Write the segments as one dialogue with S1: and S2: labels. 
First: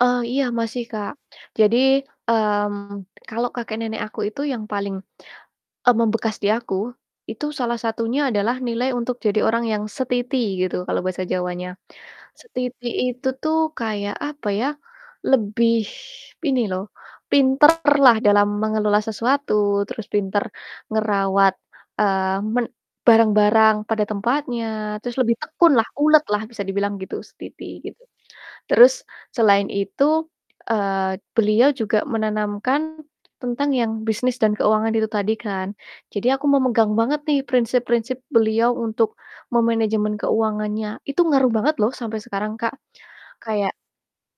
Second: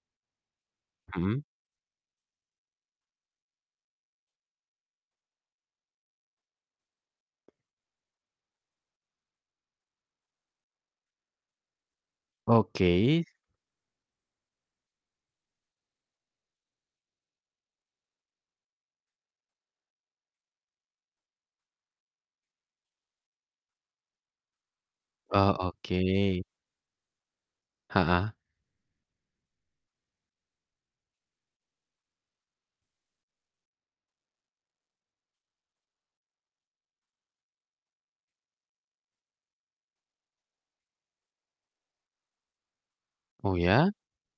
S1: Eh, iya masih, Kak.
S2: Mhm.
S1: Jadi, mmm, kalau kakek-nenek aku itu yang paling, e membekas di aku. Itu, salah satunya adalah nilai untuk jadi orang yang setiti gitu kalau bahasa Jawanya. Setiti
S2: Oke.
S1: itu tuh kayak, apa ya, lebih ini loh, pinterlah dalam mengelola sesuatu, terus pinter ngerawat, eee, men barang-barang pada tempatnya, terus lebih
S2: Oh,
S1: tekunlah,
S2: oke.
S1: uletlah, bisa dibilang gitu, setiti, gitu.
S2: Heeh.
S1: Terus, selain itu, eee, beliau juga menanamkan tentang yang bisnis dan keuangan itu tadi, kan. Jadi aku memegang banget nih, prinsip-prinsip beliau untuk memenejemen keuangannya. Itu ngaruh banget loh sampe sekarang, Kak,
S2: Oh,
S1: kayak
S2: ya?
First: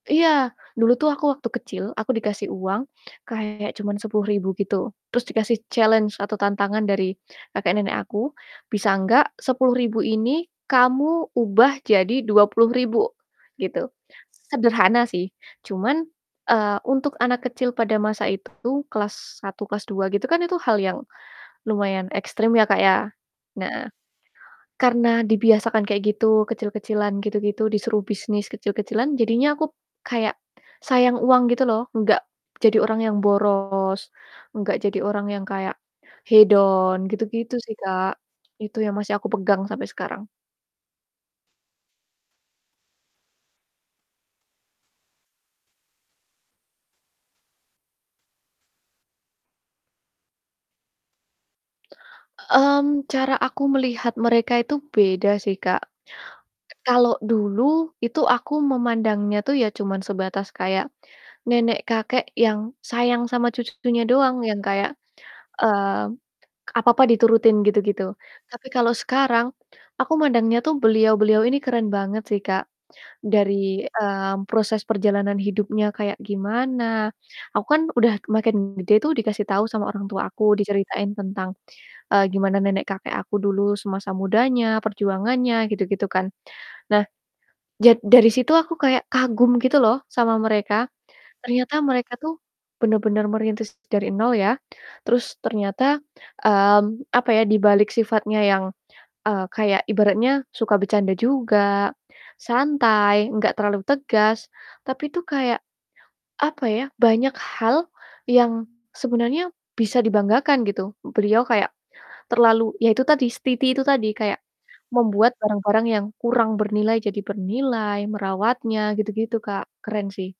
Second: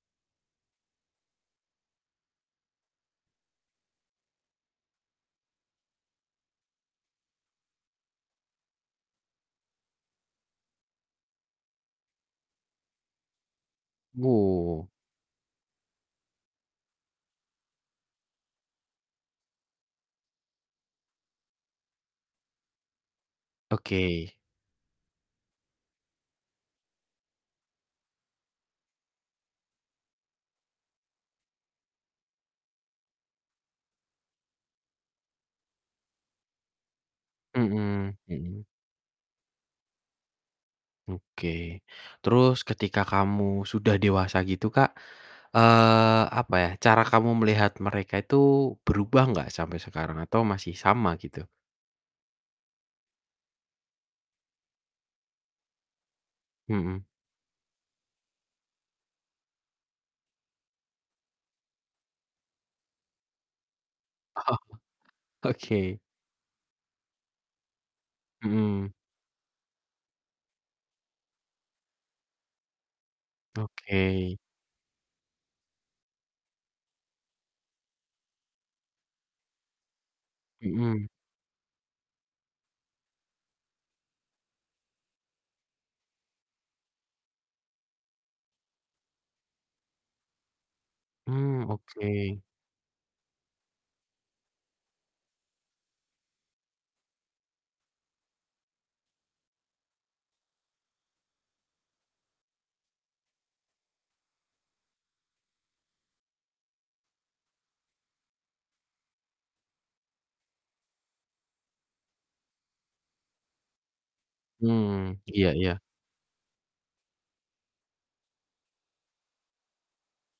S1: iya, dulu tuh aku waktu kecil, aku dikasih uang kayak cuman Rp10.000 gitu, terus dikasih challenge atau tantangan dari kakek-nenek aku, "Bisa enggak Rp10.000 ini kamu ubah jadi Rp20.000," gitu.
S2: Oh.
S1: Sederhana sih, cuman, eee, untuk anak kecil pada masa itu, kelas 1 kelas 2 gitu kan, itu hal yang lumayan ekstrim ya, Kak, ya. Nah,
S2: Oke.
S1: karena dibiasakan kayak gitu, kecil-kecilan gitu gitu, disuruh bisnis kecil-kecilan, jadinya aku kayak sayang uang gitu loh, enggak jadi orang yang boros, enggak jadi orang yang kayak hedon, gitu gitu sih,
S2: Mhm
S1: Kak.
S2: mhm.
S1: Itu yang masih aku pegang sampai sekarang.
S2: Oke. Terus ketika kamu sudah dewasa gitu, Kak, eee, apa ya, cara kamu melihat mereka itu berubah enggak sampai sekarang, atau masih sama gitu?
S1: Mmm, cara aku melihat mereka itu beda sih, Kak. E
S2: Mhm.
S1: kalau dulu, itu aku memandangnya tuh ya cuman sebatas kayak nenek-kakek yang sayang sama cucu-cucunya doang,
S2: Oh,
S1: yang kayak,
S2: oke.
S1: mmm, apa-apa diturutin gitu gitu. Tapi
S2: Mhm.
S1: kalau sekarang aku mandangnya tuh beliau-beliau ini keren banget sih, Kak, dari,
S2: Oke.
S1: mmm, proses perjalanan hidupnya kayak gimana, aku kan udah makin gede tuh, dikasih tau sama orang tua aku,
S2: Mhm.
S1: diceritain tentang, eee, gimana nenek-kakek aku dulu semasa mudanya, perjuangannya, gitu gitu kan. Nah, jad dari situ aku kayak kagum gitu loh sama mereka,
S2: Mmm,
S1: ternyata mereka tuh
S2: oke.
S1: bener-bener merintis dari nol, ya. Terus ternyata, mmm, apa ya, di balik sifatnya yang, eee, kayak ibaratnya suka bercanda juga, santai enggak terlalu tegas, tapi itu kayak, apa ya, banyak hal yang sebenarnya bisa dibanggakan, gitu, beliau kayak terlalu iya itu tadi setiti itu tadi, kayak
S2: Mmm,
S1: membuat
S2: iya iya.
S1: barang-barang yang kurang bernilai jadi bernilai, merawatnya gitu gitu, Kak, keren sih.